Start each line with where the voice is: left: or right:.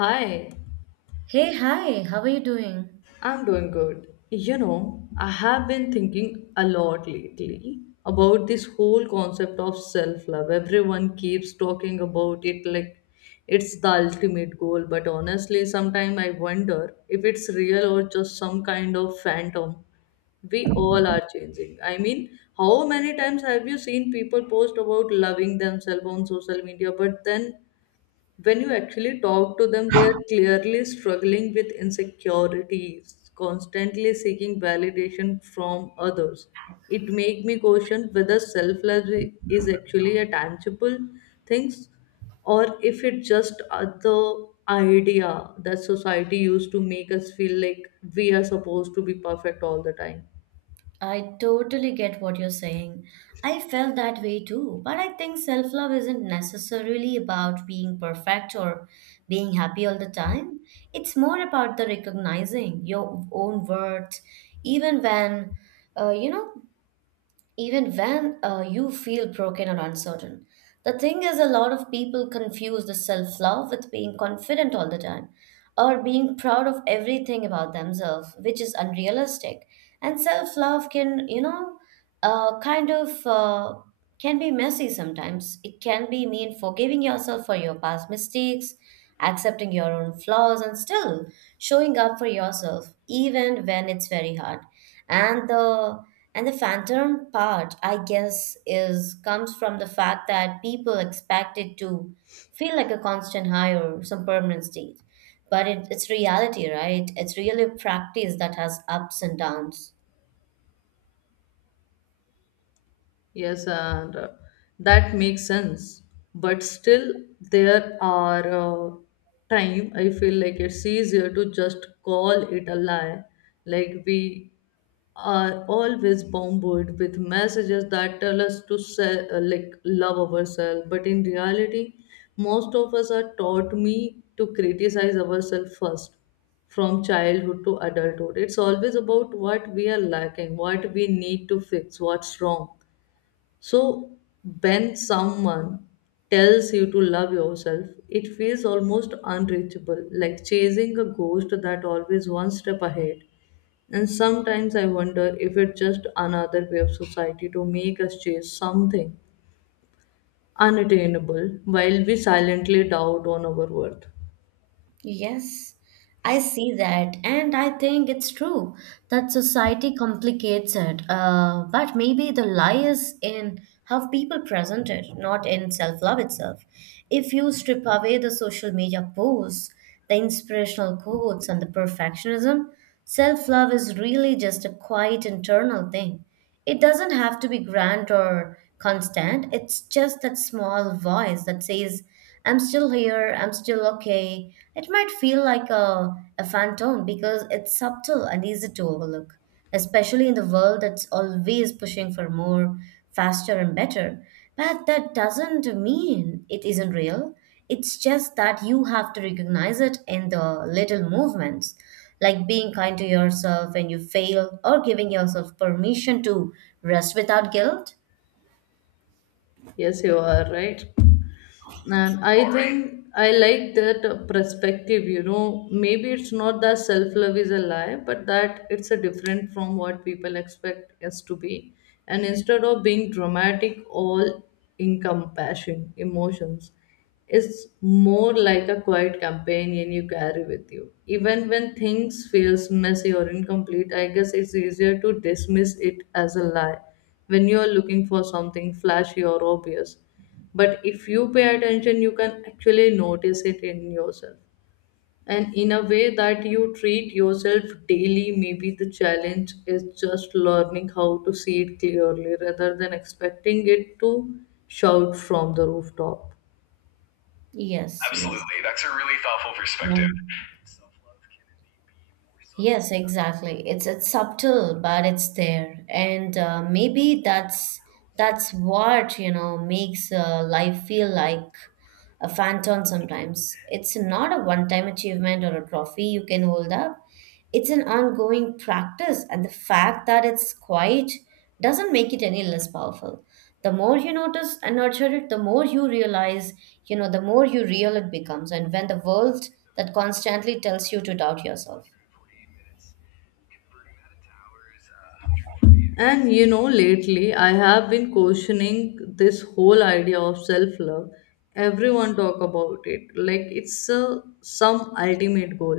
left: Hi,
right: Hey, hi, how are you doing?
left: I'm doing good. You know, I have been thinking a lot lately about this whole concept of self love. Everyone keeps talking about it like it's the ultimate goal, but honestly, sometimes I wonder if it's real or just some kind of phantom. We all are changing. I mean, how many times have you seen people post about loving themselves on social media, but then when you actually talk to them, they are clearly struggling with insecurities, constantly seeking validation from others. It makes me question whether self love is actually a tangible thing or if it's just the idea that society used to make us feel like we are supposed to be perfect all the time.
right: I totally get what you're saying. I felt that way too, but I think self love isn't necessarily about being perfect or being happy all the time. It's more about the recognizing your own worth, even uh, you know, when you feel broken or uncertain. The thing is, a lot of people confuse the self love with being confident all the time or being proud of everything about themselves, which is unrealistic. And self love can, kind of can be messy. Sometimes it can be mean forgiving yourself for your past mistakes, accepting your own flaws, and still showing up for yourself even when it's very hard. And the and the phantom part, I guess, is comes from the fact that people expect it to feel like a constant high or some permanent state, but it's reality, right? It's really a practice that has ups and downs.
left: Yes, and that makes sense. But still, there are time I feel like it's easier to just call it a lie. Like we are always bombarded with messages that tell us to sell, like love ourselves. But in reality, most of us are taught me to criticize ourselves first from childhood to adulthood. It's always about what we are lacking, what we need to fix, what's wrong so, when someone tells you to love yourself, it feels almost unreachable, like chasing a ghost that always one step ahead. And sometimes I wonder if it's just another way of society to make us chase something unattainable while we silently doubt on our worth.
right: Yes, I see that, and I think it's true that society complicates it. But maybe the lie is in how people present it, not in self-love itself. If you strip away the social media posts, the inspirational quotes, and the perfectionism, self-love is really just a quiet internal thing. It doesn't have to be grand or constant. It's just that small voice that says, I'm still here, I'm still okay. It might feel like a phantom because it's subtle and easy to overlook, especially in the world that's always pushing for more, faster, and better. But that doesn't mean it isn't real. It's just that you have to recognize it in the little movements, like being kind to yourself when you fail or giving yourself permission to rest without guilt.
left: Yes, you are right. And I think I like that perspective, you know. Maybe it's not that self love is a lie, but that it's a different from what people expect us to be. And instead of being dramatic, all encompassing emotions, it's more like a quiet companion you carry with you. Even when things feels messy or incomplete, I guess it's easier to dismiss it as a lie when you are looking for something flashy or obvious. But if you pay attention, you can actually notice it in yourself. And in a way that you treat yourself daily, maybe the challenge is just learning how to see it clearly rather than expecting it to shout from the rooftop.
right: Yes, yes.
left: Absolutely. That's a really thoughtful
right: Yeah.
left: perspective.
right: Yes, exactly. It's subtle, but it's there, and maybe that's what, you know, makes life feel like a phantom sometimes. It's not a one-time achievement or a trophy you can hold up. It's an ongoing practice, and the fact that it's quiet doesn't make it any less powerful. The more you notice and nurture it, the more you realize, you know, the more you real it becomes, and when the world that constantly tells you to doubt yourself.
left: And you know, lately I have been questioning this whole idea of self-love. Everyone talk about it like it's some ultimate goal.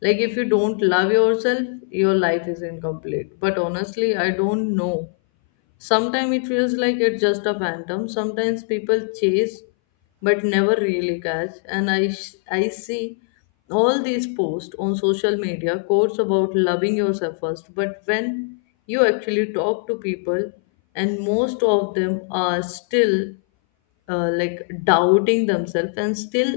left: Like if you don't love yourself, your life is incomplete. But honestly, I don't know. Sometimes it feels like it's just a phantom. Sometimes people chase but never really catch. And I see all these posts on social media, quotes about loving yourself first. But when you actually talk to people, and most of them are still like doubting themselves and still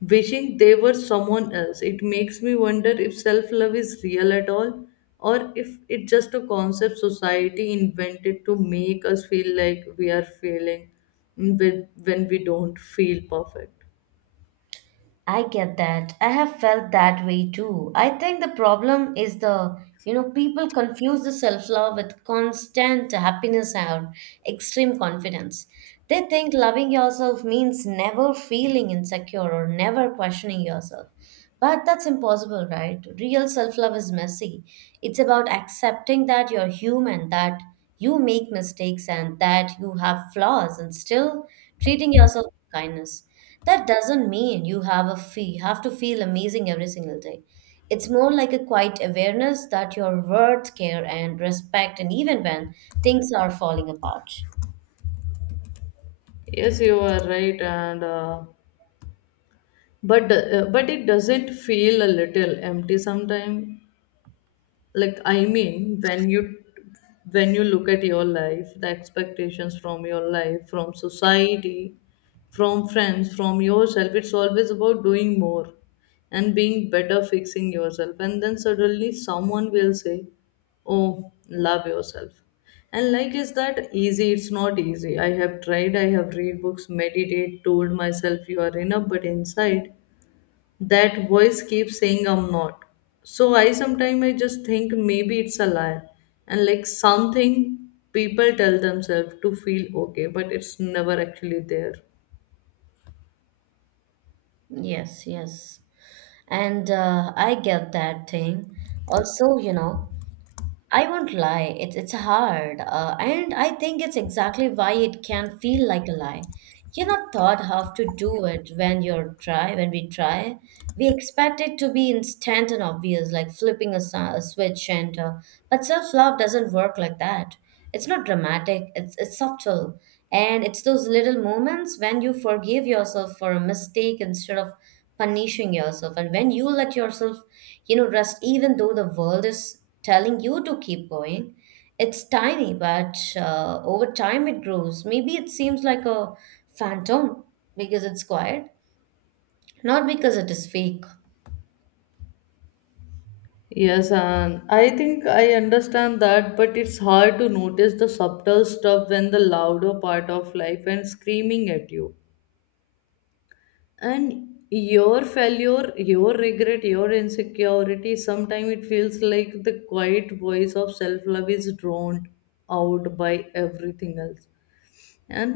left: wishing they were someone else. It makes me wonder if self love is real at all or if it's just a concept society invented to make us feel like we are failing when we don't feel perfect.
right: I get that. I have felt that way too. I think the problem is you know, people confuse the self-love with constant happiness or extreme confidence. They think loving yourself means never feeling insecure or never questioning yourself. But that's impossible, right? Real self-love is messy. It's about accepting that you're human, that you make mistakes and that you have flaws and still treating yourself with kindness. That doesn't mean you have to feel amazing every single day. It's more like a quiet awareness that you're worth care and respect, and even when things are falling apart.
left: Yes, you are right, and but it doesn't feel a little empty sometimes. Like I mean when you look at your life, the expectations from your life, from society, from friends, from yourself, it's always about doing more and being better, fixing yourself, and then suddenly someone will say, oh, love yourself. And like is that easy? It's not easy. I have tried, I have read books, meditate, told myself you are enough, but inside that voice keeps saying I'm not. So I sometimes I just think maybe it's a lie and like something people tell themselves to feel okay, but it's never actually there.
right: Yes, yes. And I get that thing. Also, you know, I won't lie, it's hard, and I think it's exactly why it can feel like a lie. You're not taught how to do it when you're try when we try. We expect it to be instant and obvious, like flipping a switch, and but self love doesn't work like that. It's not dramatic, it's subtle. And it's those little moments when you forgive yourself for a mistake instead of punishing yourself, and when you let yourself, you know, rest even though the world is telling you to keep going. It's tiny, but over time it grows. Maybe it seems like a phantom because it's quiet, not because it is fake.
left: Yes, and I think I understand that, but it's hard to notice the subtle stuff when the louder part of life and screaming at you and your failure, your regret, your insecurity. Sometimes it feels like the quiet voice of self-love is drowned out by everything else. And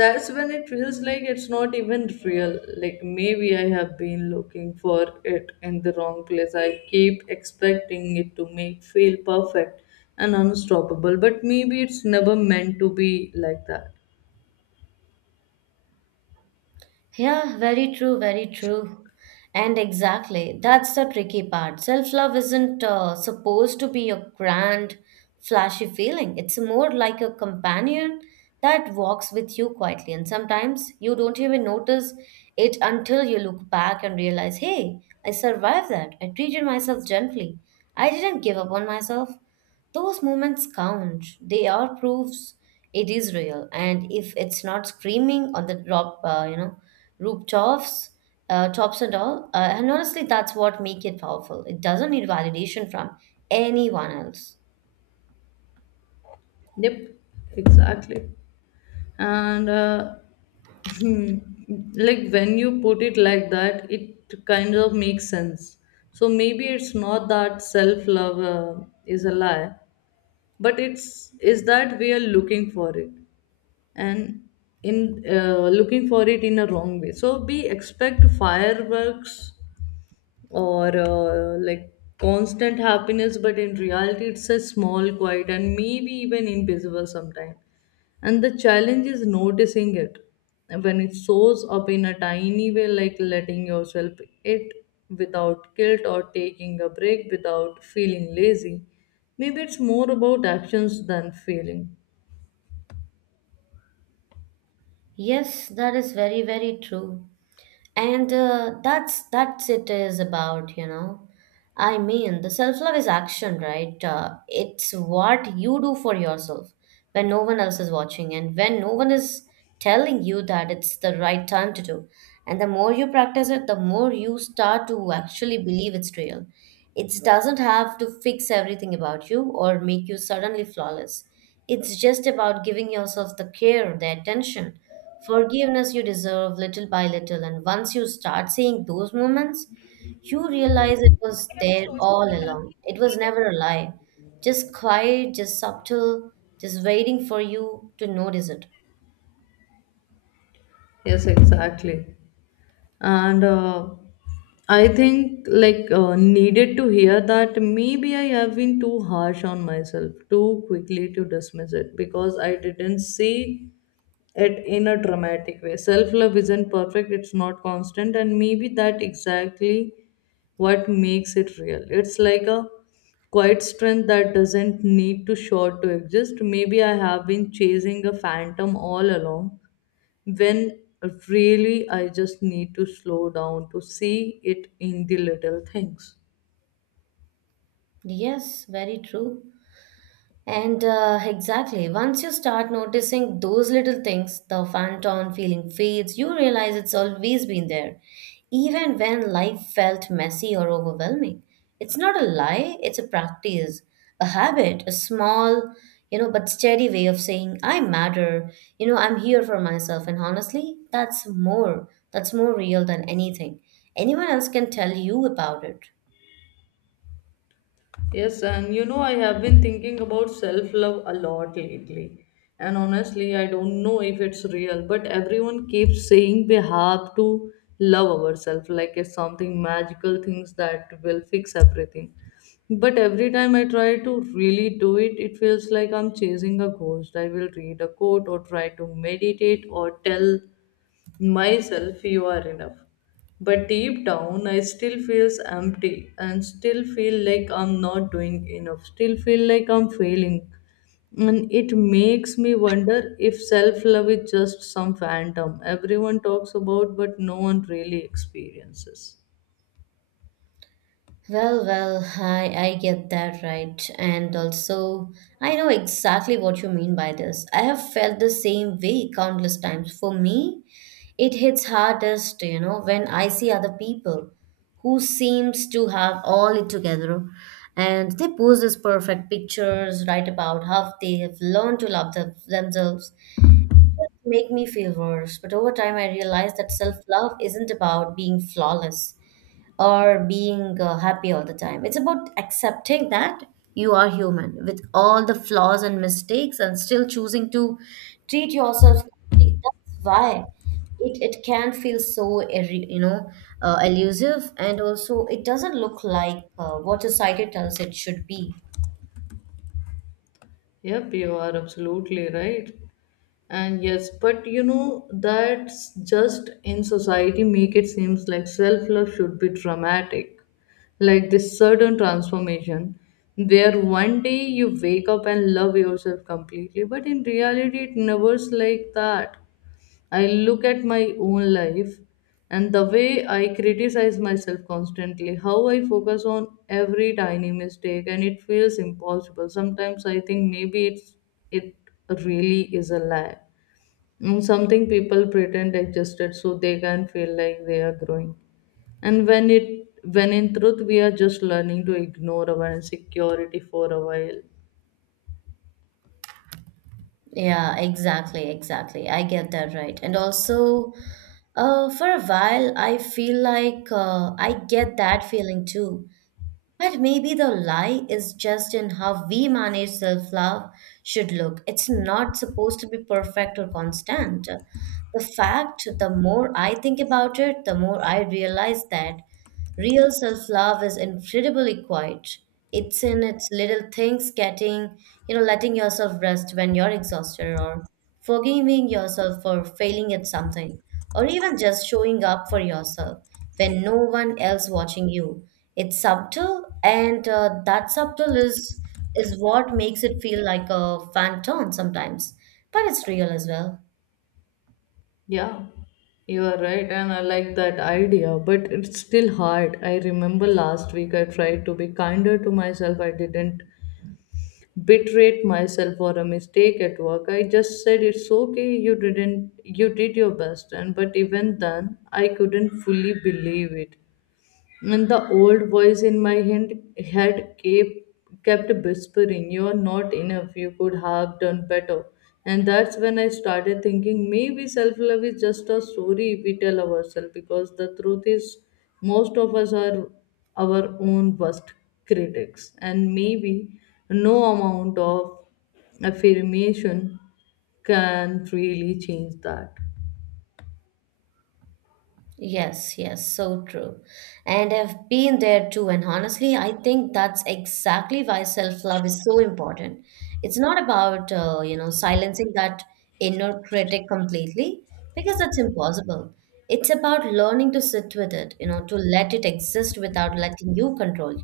left: that's when it feels like it's not even real. Like maybe I have been looking for it in the wrong place. I keep expecting it to make feel perfect and unstoppable, but maybe it's never meant to be like that.
right: Yeah, very true, very true. And exactly, that's the tricky part. Self love isn't supposed to be a grand, flashy feeling, it's more like a companion that walks with you quietly. And sometimes you don't even notice it until you look back and realize, hey, I survived that. I treated myself gently. I didn't give up on myself. Those moments count. They are proofs it is real. And if it's not screaming on the drop, you know, rooftops, and honestly, that's what make it powerful. It doesn't need validation from anyone else.
left: Yep, exactly. And Hmm. Like when you put it like that, it kind of makes sense. So maybe it's not that self love is a lie, but it's is that we are looking for it and in looking for it in a wrong way. So we expect fireworks or like constant happiness, but in reality it's a small quiet and maybe even invisible sometimes. And the challenge is noticing it when it shows up in a tiny way, like letting yourself it without guilt or taking a break without feeling lazy. Maybe it's more about actions than feeling.
right: Yes, that is very, very true. And that's it is about, you know, I mean the self love is action, right? It's what you do for yourself when no one else is watching and when no one is telling you that it's the right time to do. And the more you practice it, the more you start to actually believe it's real. It doesn't have to fix everything about you or make you suddenly flawless. It's just about giving yourself the care, the attention, forgiveness you deserve, little by little. And once you start seeing those moments, you realize it was there all along. It was never a lie, just quiet, just subtle, just waiting for you to notice it.
left: Yes, exactly. And I think like needed to hear that. Maybe I have been too harsh on myself, too quickly to dismiss it because I didn't see it in a dramatic way. Self love isn't perfect, it's not constant, and maybe that exactly what makes it real. It's like a quiet strength that doesn't need to short to exist. Maybe I have been chasing a phantom all along when really I just need to slow down to see it in the little things.
right: Yes, very true. And exactly, once you start noticing those little things, the phantom feeling fades, you realize it's always been there, even when life felt messy or overwhelming. It's not a lie, it's a practice, a habit, a small, you know, but steady way of saying, I matter, you know, I'm here for myself. And honestly, that's more real than anything anyone else can tell you about it.
left: Yes, and you know, I have been thinking about self love a lot lately. And honestly, I don't know if it's real, but everyone keeps saying we have to love ourselves like it's something magical, things that will fix everything. But every time I try to really do it, it feels like I'm chasing a ghost. I will read a quote or try to meditate or tell myself you are enough, but deep down I still feels empty and still feel like I'm not doing enough, still feel like I'm failing. And it makes me wonder if self love is just some phantom everyone talks about but no one really experiences.
right: Well, well, I get that, right. And also, I know exactly what you mean by this. I have felt the same way countless times. For me, it hits hardest, you know, when I see other people who seems to have all it together and they post these perfect pictures, write about how they have learned to love themselves. Just make me feel worse. But over time, I realized that self-love isn't about being flawless or being happy all the time. It's about accepting that you are human with all the flaws and mistakes, and still choosing to treat yourself kindly. That's why it can feel so, you know, elusive, and also it doesn't look like what society tells it should be.
left: Yep, you are absolutely right. And yes, but you know, that's just in society make it seems like self-love should be dramatic. Like this sudden transformation where one day you wake up and love yourself completely, but in reality it never's like that. I look at my own life and the way I criticize myself constantly, how I focus on every tiny mistake, and it feels impossible. Sometimes I think maybe it really is a lie. Mm, something people pretend existed so they can feel like they are growing. And when it when in truth we are just learning to ignore our insecurity for a while.
right: Yeah, exactly, exactly. I get that, right. And also, for a while, I feel like I get that feeling too. But maybe the lie is just in how we manage self love should look. It's not supposed to be perfect or constant. The more I think about it, the more I realize that real self love is incredibly quiet. It's in its little things getting, you know, letting yourself rest when you're exhausted, or forgiving yourself for failing at something, or even just showing up for yourself when no one else watching you. It's subtle, and that subtle is what makes it feel like a phantom sometimes, but it's real as well.
left: Yeah, you are right, and I like that idea, but it's still hard. I remember last week I tried to be kinder to myself. I didn't berate myself for a mistake at work. I just said it's okay, you didn't you did your best, and but even then I couldn't fully believe it. And the old voice in my head, kept whispering, you're not enough, you could have done better. And that's when I started thinking maybe self love is just a story we tell ourselves, because the truth is, most of us are our own worst critics. And maybe no amount of affirmation can really change that.
right: Yes, yes, so true. And I've been there too. And honestly, I think that's exactly why self-love is so important. It's not about, you know, silencing that inner critic completely, because that's impossible. It's about learning to sit with it, you know, to let it exist without letting you control.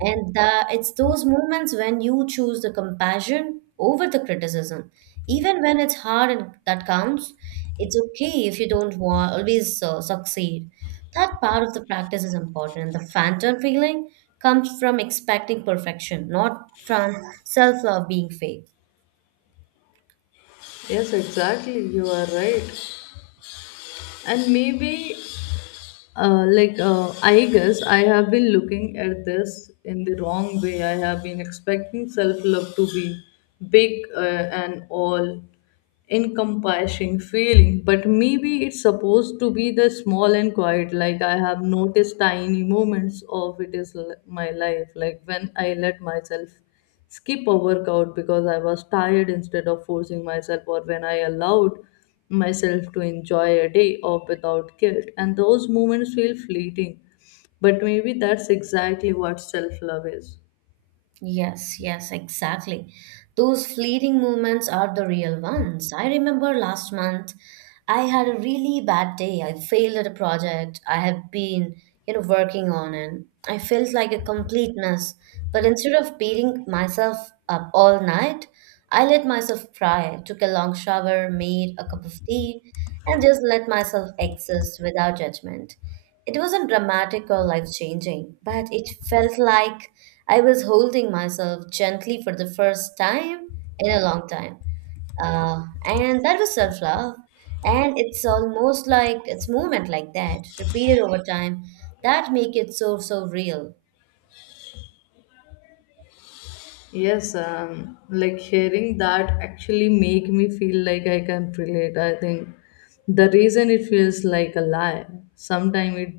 right: And the, it's those moments when you choose the compassion over the criticism, even when it's hard, and that counts. It's okay if you don't want, always succeed. That part of the practice is important. And the phantom feeling comes from expecting perfection, not from self love being fake.
left: Yes, exactly. You are right. And maybe like I guess I have been looking at this in the wrong way. I have been expecting self love to be big and all encompassing feeling, but maybe it's supposed to be the small and quiet. Like I have noticed tiny moments of it is my life, like when I let myself skip a workout because I was tired instead of forcing myself, or when I allowed myself to enjoy a day off without guilt. And those moments feel fleeting, but maybe that's exactly what self love is.
right: Yes, yes, exactly. Those fleeting moments are the real ones. I remember last month I had a really bad day. I failed at a project I had been, you know, working on, and I felt like a complete mess. But instead of beating myself up all night, I let myself cry, took a long shower, made a cup of tea, and just let myself exist without judgment. It wasn't dramatic or life changing, but it felt like I was holding myself gently for the first time in a long time. And that was self love. And it's almost like it's movement like that, repeated over time, that make it so, so real.
left: Yes, like hearing that actually make me feel like I can relate. I think the reason it feels like a lie, sometimes it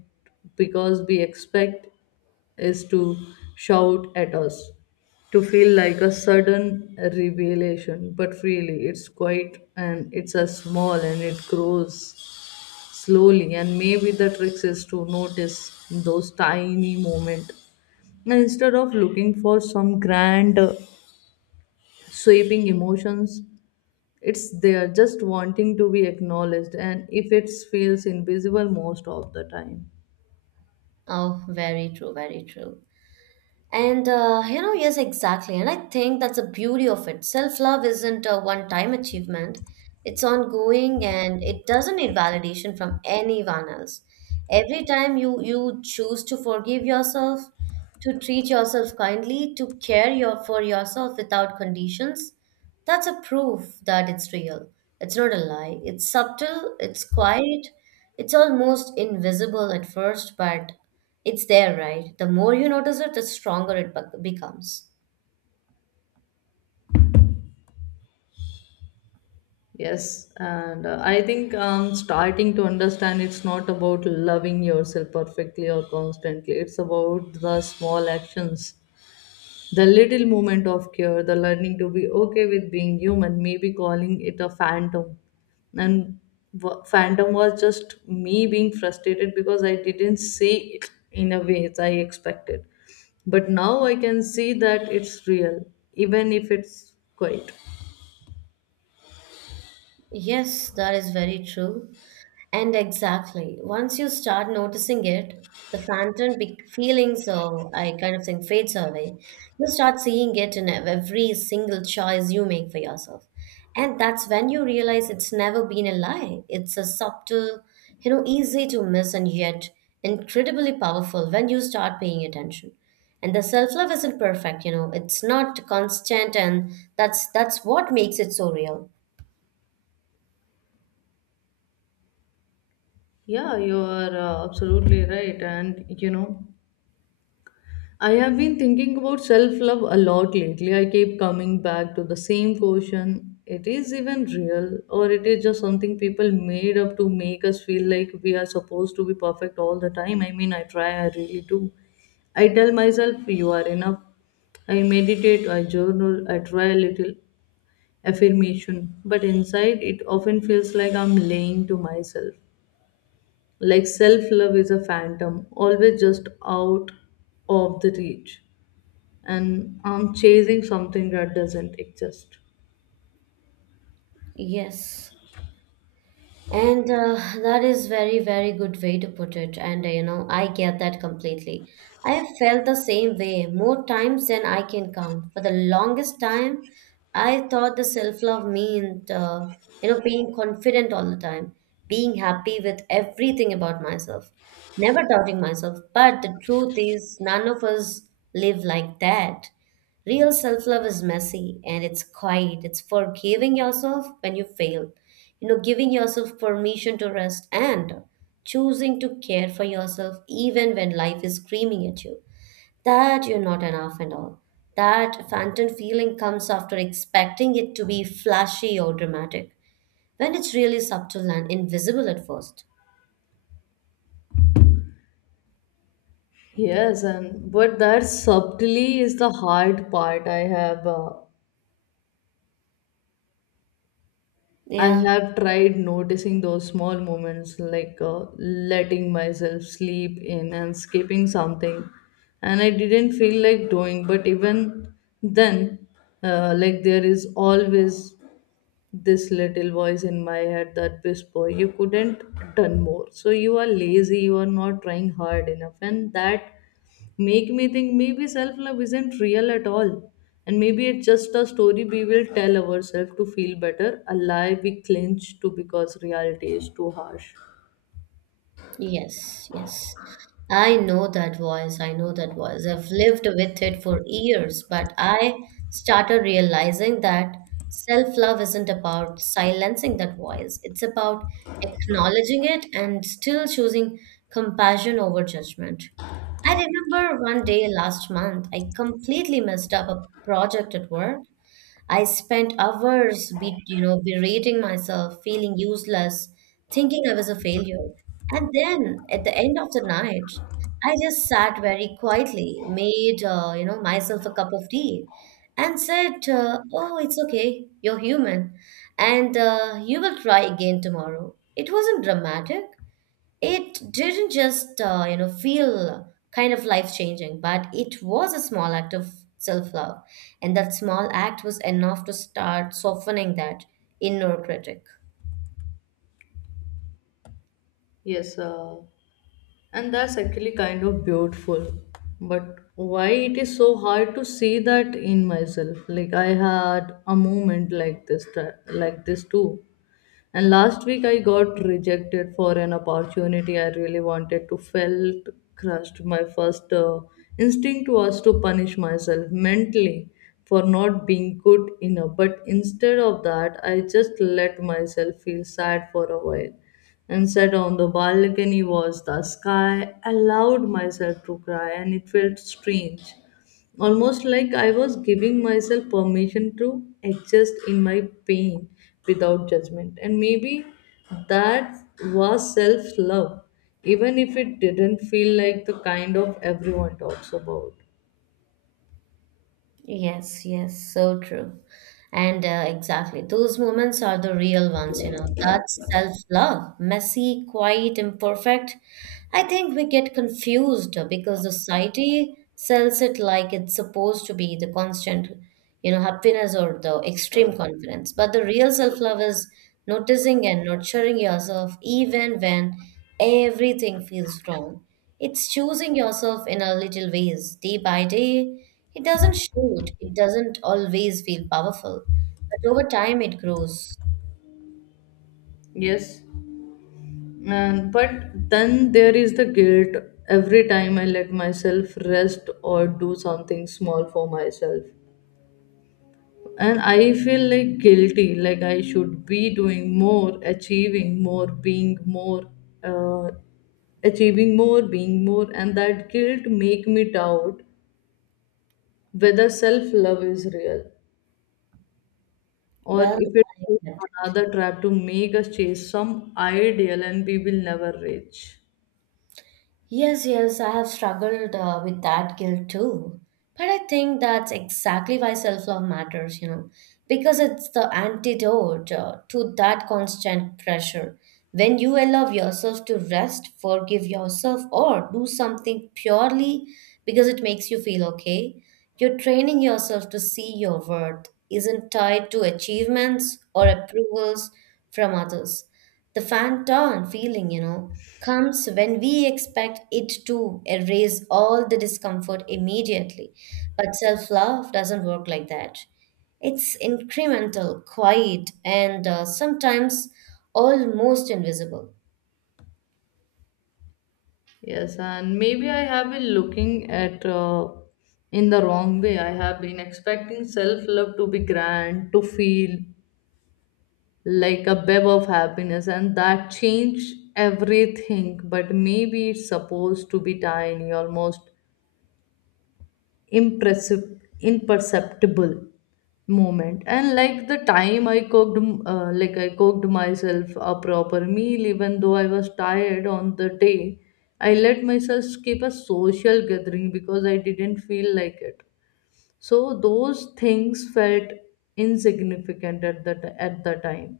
left: because we expect is to shout at us, to feel like a sudden revelation, but really it's quite and it's a small and it grows slowly. And maybe the trick is to notice those tiny moments instead of looking for some grand sweeping emotions. It's there just wanting to be acknowledged, and if it feels invisible most of the time.
right: Oh, very true, very true. And you know, yes, exactly. And I think that's the beauty of it. Self love isn't a one time achievement, it's ongoing, and it doesn't need validation from anyone else. Every time you choose to forgive yourself, to treat yourself kindly, to for yourself without conditions, that's a proof that it's real. It's not a lie. It's subtle, it's quiet, it's almost invisible at first, but it's there, right? The more you notice it, the stronger it becomes.
left: Yes, and I think starting to understand it's not about loving yourself perfectly or constantly, it's about the small actions. The little moment of care, the learning to be okay with being human, maybe calling it a phantom. And phantom was just me being frustrated because I didn't see it in a way as I expected. But now I can see that it's real, even if it's quiet.
right: Yes, that is very true. And exactly, once you start noticing it, the phantom feeling, so I kind of think fades away. You start seeing it in every single choice you make for yourself. And that's when you realize it's never been a lie. It's a subtle, easy to miss and yet incredibly powerful when you start paying attention. And the self-love isn't perfect, it's not constant, and that's what makes it so real.
left: Yeah, you are absolutely right. And you know, I have been thinking about self love a lot lately. I keep coming back to the same question. It is even real, or it is just something people made up to make us feel like we are supposed to be perfect all the time. I mean, I try, I really do. I tell myself, you are enough. I meditate, I journal, I try a little affirmation. But inside, it often feels like I'm lying to myself. Like self love is a phantom, always just out of the reach, and I'm chasing something that doesn't exist.
right: Yes. And That is very, very good way to put it. And I get that completely. I have felt the same way more times than I can count. For the longest time, I thought the self-love meant, being confident all the time, being happy with everything about myself, never doubting myself. But the truth is, none of us live like that. Real self love is messy, and it's quiet. It's forgiving yourself when you fail, giving yourself permission to rest, and choosing to care for yourself even when life is screaming at you that you're not enough and all. That phantom feeling comes after expecting it to be flashy or dramatic when it's really subtle and invisible at first.
left: Yes, and but that subtly is the hard part. I
right: Yeah.
left: have tried noticing those small moments, like letting myself sleep in and skipping something, and I didn't feel like doing. But even then, like there is always this little voice in my head that whisper you couldn't done more, so you are lazy, you are not trying hard enough, and that make me think maybe self love isn't real at all, and maybe it's just a story we will tell ourselves to feel better, a lie we clinch to because reality is too harsh.
right: Yes, yes. I know that voice. I know that voice. I've lived with it for years, but I started realizing that self-love isn't about silencing that voice. It's about acknowledging it and still choosing compassion over judgment. I remember one day last month, I completely messed up a project at work. I spent hours berating myself, feeling useless, thinking I was a failure. And then at the end of the night, I just sat very quietly, made myself a cup of tea, and said, "Oh, it's okay. You're human, and you will try again tomorrow." It wasn't dramatic, it didn't just, feel kind of life changing, but it was a small act of self love. And that small act was enough to start softening that inner critic.
left: Yes, and that's actually kind of beautiful. But why it is so hard to see that in myself? Like I had a moment like this, like this too. And last week I got rejected for an opportunity I really wanted to. Felt crushed. My first instinct was to punish myself mentally for not being good enough. But instead of that, I just let myself feel sad for a while and sat on the balcony was the sky. I allowed myself to cry, and it felt strange. Almost like I was giving myself permission to exist in my pain without judgment. And maybe that was self love, even if it didn't feel like the kind of everyone talks about.
right: Yes, yes, so true. And Exactly, those moments are the real ones, you know. That's self-love: messy, quiet, imperfect. I think we get confused because society sells it like it's supposed to be the constant, happiness or the extreme confidence. But the real self-love is noticing and nurturing yourself even when everything feels wrong. It's choosing yourself in a little ways, day by day. It doesn't shoot, it doesn't always feel powerful, but over time it grows.
left: Yes, and but then there is the guilt every time I let myself rest or do something small for myself. And I feel like guilty, like I should be doing more, achieving more, being more, uh, achieving more, being more, and that guilt make me doubt whether self love is real, or
right: Well,
left: if it's
right: I get
left: just
right: that.
left: another trap to make us chase some ideal and we will never reach.
right: Yes, yes, I have struggled with that guilt too. But I think that's exactly why self love matters, you know, because it's the antidote to that constant pressure. When you allow yourself to rest, forgive yourself, or do something purely because it makes you feel okay, you're training yourself to see your worth isn't tied to achievements or approvals from others. The phantom feeling, you know, comes when we expect it to erase all the discomfort immediately. But self love doesn't work like that. It's incremental, quiet, and sometimes almost invisible.
left: Yes, and maybe i have been looking at in the wrong way. I have been expecting self love to be grand, to feel like a web of happiness and that changed everything. But maybe it's supposed to be tiny, almost impressive, imperceptible moment. And like the time i cooked myself a proper meal even though I was tired. On the day I let myself skip a social gathering because I didn't feel like it, so those things felt insignificant at at the time.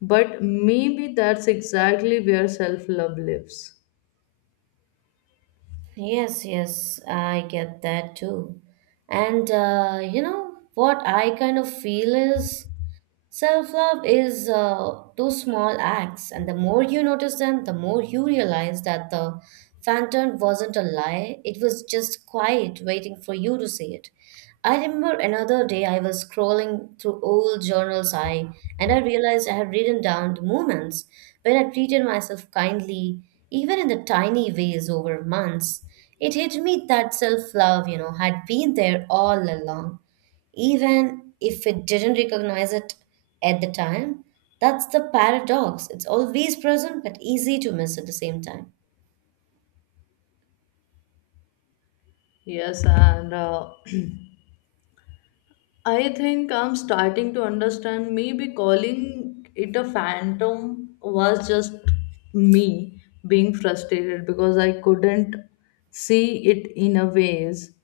left: But maybe that's exactly where self love lives.
right: Yes, yes, I get that too. And You know what I kind of feel is self love is those small acts, and the more you notice them, the more you realize that the phantom wasn't a lie, it was just quiet, waiting for you to see it. I remember another day I was scrolling through old journals I and I realized I had written down the moments when I treated myself kindly, even in the tiny ways, over months. It hit me that self love, you know, had been there all along, even if it didn't recognize it at the time. That's the paradox. It's always present, but easy to miss at the same time.
left: Yes, and I think I'm starting to understand. Maybe calling it a phantom was just me being frustrated because I couldn't see it in a ways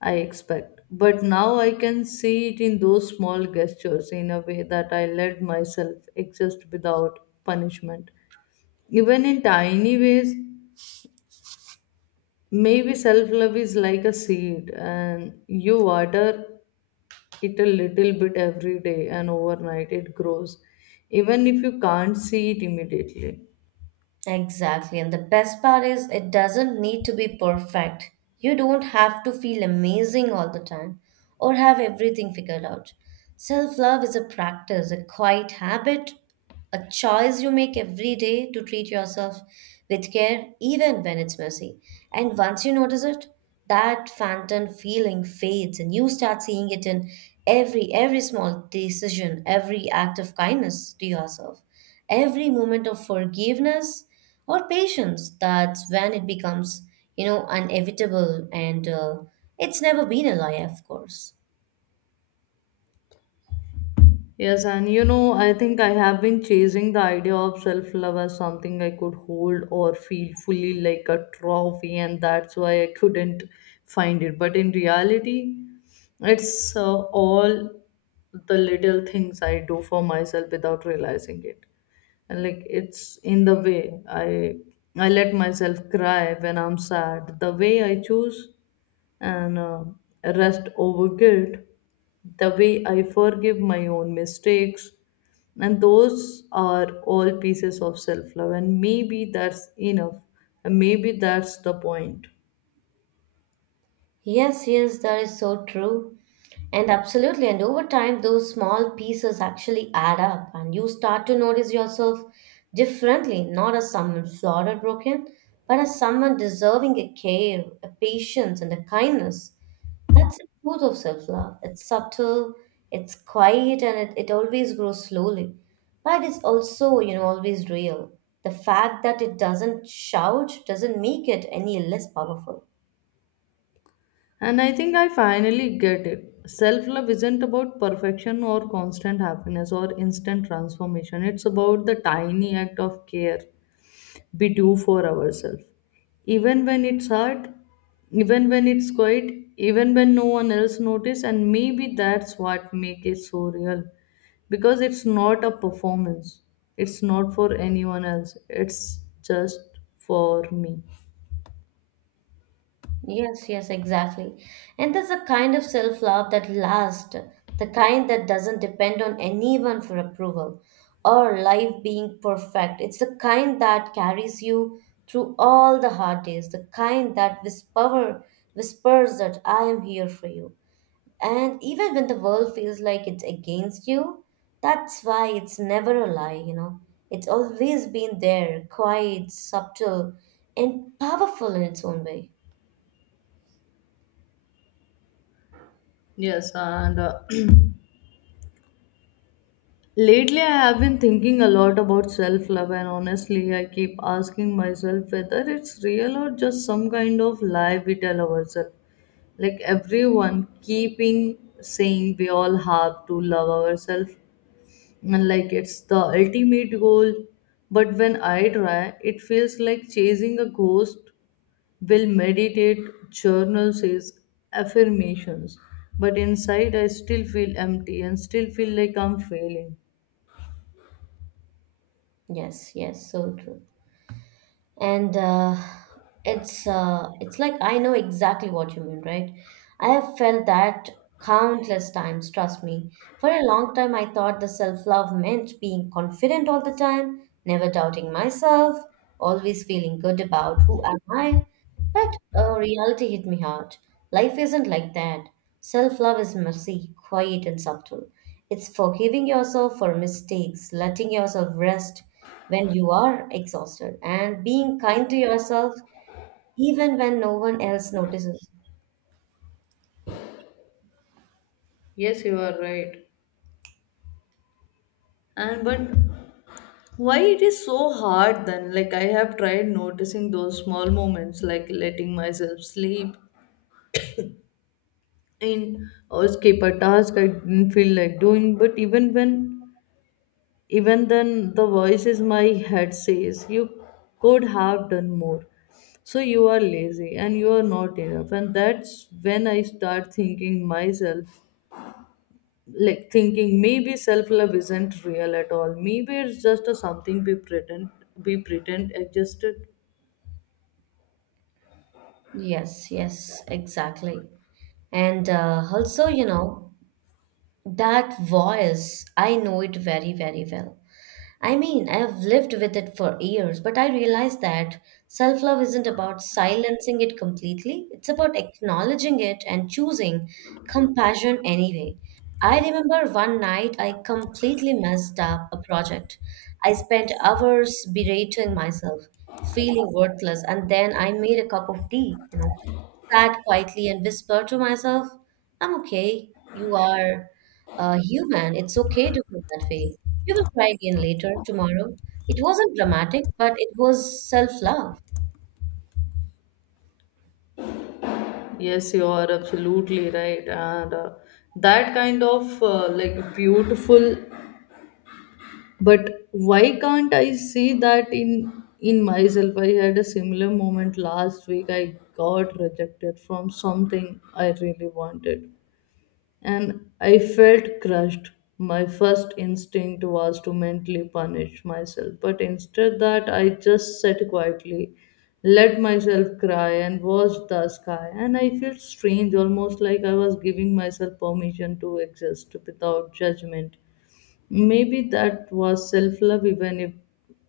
left: I expect. But now I can see it in those small gestures, in a way that I let myself exist without punishment. Even in tiny ways, maybe self love is like a seed, and you water it a little bit every day, and overnight it grows, even if you can't see it immediately.
right: Exactly. And the best part is, it doesn't need to be perfect. You don't have to feel amazing all the time or have everything figured out. Self love is a practice, a quiet habit, a choice you make every day to treat yourself with care, even when it's messy. And once you notice it, that phantom feeling fades and you start seeing it in every small decision, every act of kindness to yourself, every moment of forgiveness or patience. That's when it becomes, you know, inevitable, and it's never been a lie, of course.
left: Yes, and you know, I think I have been chasing the idea of self love as something I could hold or feel fully like a trophy, and that's why I couldn't find it. But in reality, it's all the little things I do for myself without realizing it. And like it's in the way I let myself cry when I'm sad, the way I choose and rest over guilt, the way I forgive my own mistakes. And those are all pieces of self love, and maybe that's enough, and maybe that's the point.
right: Yes, yes, that is so true. And absolutely, and over time those small pieces actually add up and you start to notice yourself differently, not as someone flawed or broken, but as someone deserving a care, a patience, and a kindness. That's the truth of self love. It's subtle, it's quiet, and it always grows slowly. But it's also, you know, always real. The fact that it doesn't shout doesn't make it any less powerful.
left: And I think I finally get it. Self love isn't about perfection or constant happiness or instant transformation. It's about the tiny act of care we do for ourselves, even when it's hard, even when it's quiet, even when no one else notice. And maybe that's what make it so real, because it's not a performance, it's not for anyone else, it's just for me.
right: Yes, yes, exactly. And there's a kind of self-love that lasts, the kind that doesn't depend on anyone for approval or life being perfect. It's the kind that carries you through all the hard days, the kind that whispers that I am here for you. And even when the world feels like it's against you, that's why it's never a lie, you know. It's always been there, quiet, subtle, and powerful in its own way.
left: Yes, and lately I have been thinking a lot about self love, and honestly I keep asking myself whether it's real or just some kind of lie we tell ourselves. Like everyone keeping saying we all have to love ourselves, and like it's the ultimate goal. But when I try, it feels like chasing a ghost. Will meditate, journal says, affirmations, but inside I still feel empty and still feel like I'm failing.
right: Yes, yes, so true. And it's It's like I know exactly what you mean, right? I have felt that countless times, trust me. For a long time, I thought the self-love meant being confident all the time, never doubting myself, always feeling good about who am I. But reality hit me hard. Life isn't like that. Self love is messy, quiet, and subtle. It's forgiving yourself for mistakes, letting yourself rest when you are exhausted, and being kind to yourself even when no one else notices.
left: Yes, you are right. And but why it is so hard then? Like I have tried noticing those small moments, like letting myself sleep in or skip a task I didn't feel like doing. But even then, the voices my head says you could have done more. So you are lazy and you are not enough, and that's when I start thinking myself, like thinking maybe self love isn't real at all. Maybe it's just a something we pretend existed.
right: Yes, yes, exactly. And also, you know, That voice, I know it very, very well. I mean, I've lived with it for years, but I realized that self love isn't about silencing it completely. It's about acknowledging it and choosing compassion anyway. I remember one night I completely messed up a project. I spent hours berating myself, feeling worthless, and then I made a cup of tea, you know, sat quietly and whispered to myself, I'm okay, you are. Human, it's okay to feel that way. You will try again later, tomorrow. It wasn't dramatic, but it was self-love.
left: Yes, you are absolutely right, and that kind of like beautiful. But why can't I see that in myself? I had a similar moment last week. I got rejected from something I really wanted, and I felt crushed. My first instinct was to mentally punish myself, but instead that I just sat quietly, let myself cry and watched the sky, and I felt strange, almost like I was giving myself permission to exist without judgment. Maybe that was self love, even if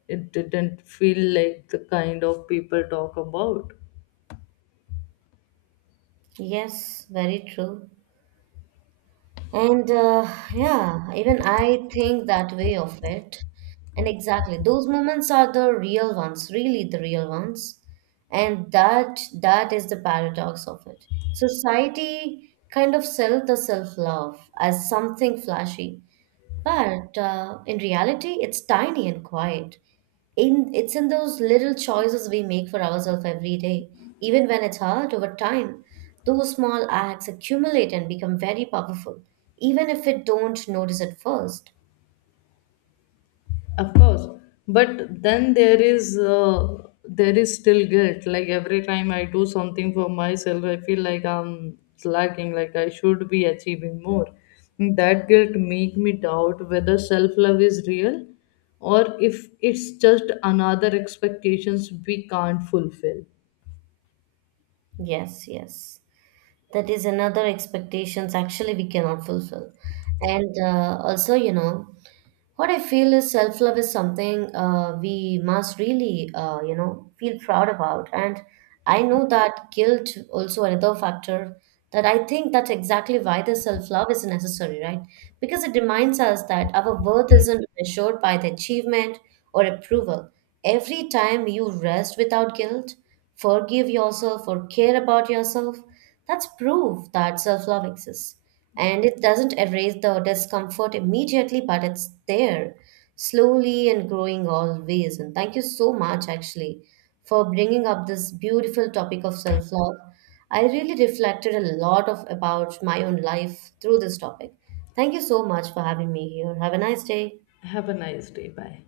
left: it didn't feel like the kind of people talk about.
right: Yes, very true. And Yeah, even I think that way of it. And exactly, those moments are the real ones, really the real ones. And that is the paradox of it. Society kind of sells the self-love as something flashy, but in reality, it's tiny and quiet. In it's in those little choices we make for ourselves every day. Even when it's hard, over time those small acts accumulate and become very powerful, even if we don't notice at first.
left: Of course, but then there is still guilt. Like every time I do something for myself, I feel like I'm slacking. Like I should be achieving more. That guilt make me doubt whether self love is real, or if it's just another expectations we can't fulfill.
right: Yes, yes. That is another expectations actually we cannot fulfill. And also, you know, What I feel is self love is something we must really, feel proud about. And I know that guilt also another factor, that I think that's exactly why the self love is necessary, right? Because it reminds us that our worth isn't measured by the achievement or approval. Every time you rest without guilt, forgive yourself, or care about yourself, that's proof that self love exists. And it doesn't erase the discomfort immediately, but it's there, slowly and growing always. And thank you so much, actually, for bringing up this beautiful topic of self love. I really reflected a lot of about my own life through this topic. Thank you so much for having me here. Have a nice day.
left: Have a nice day. Bye.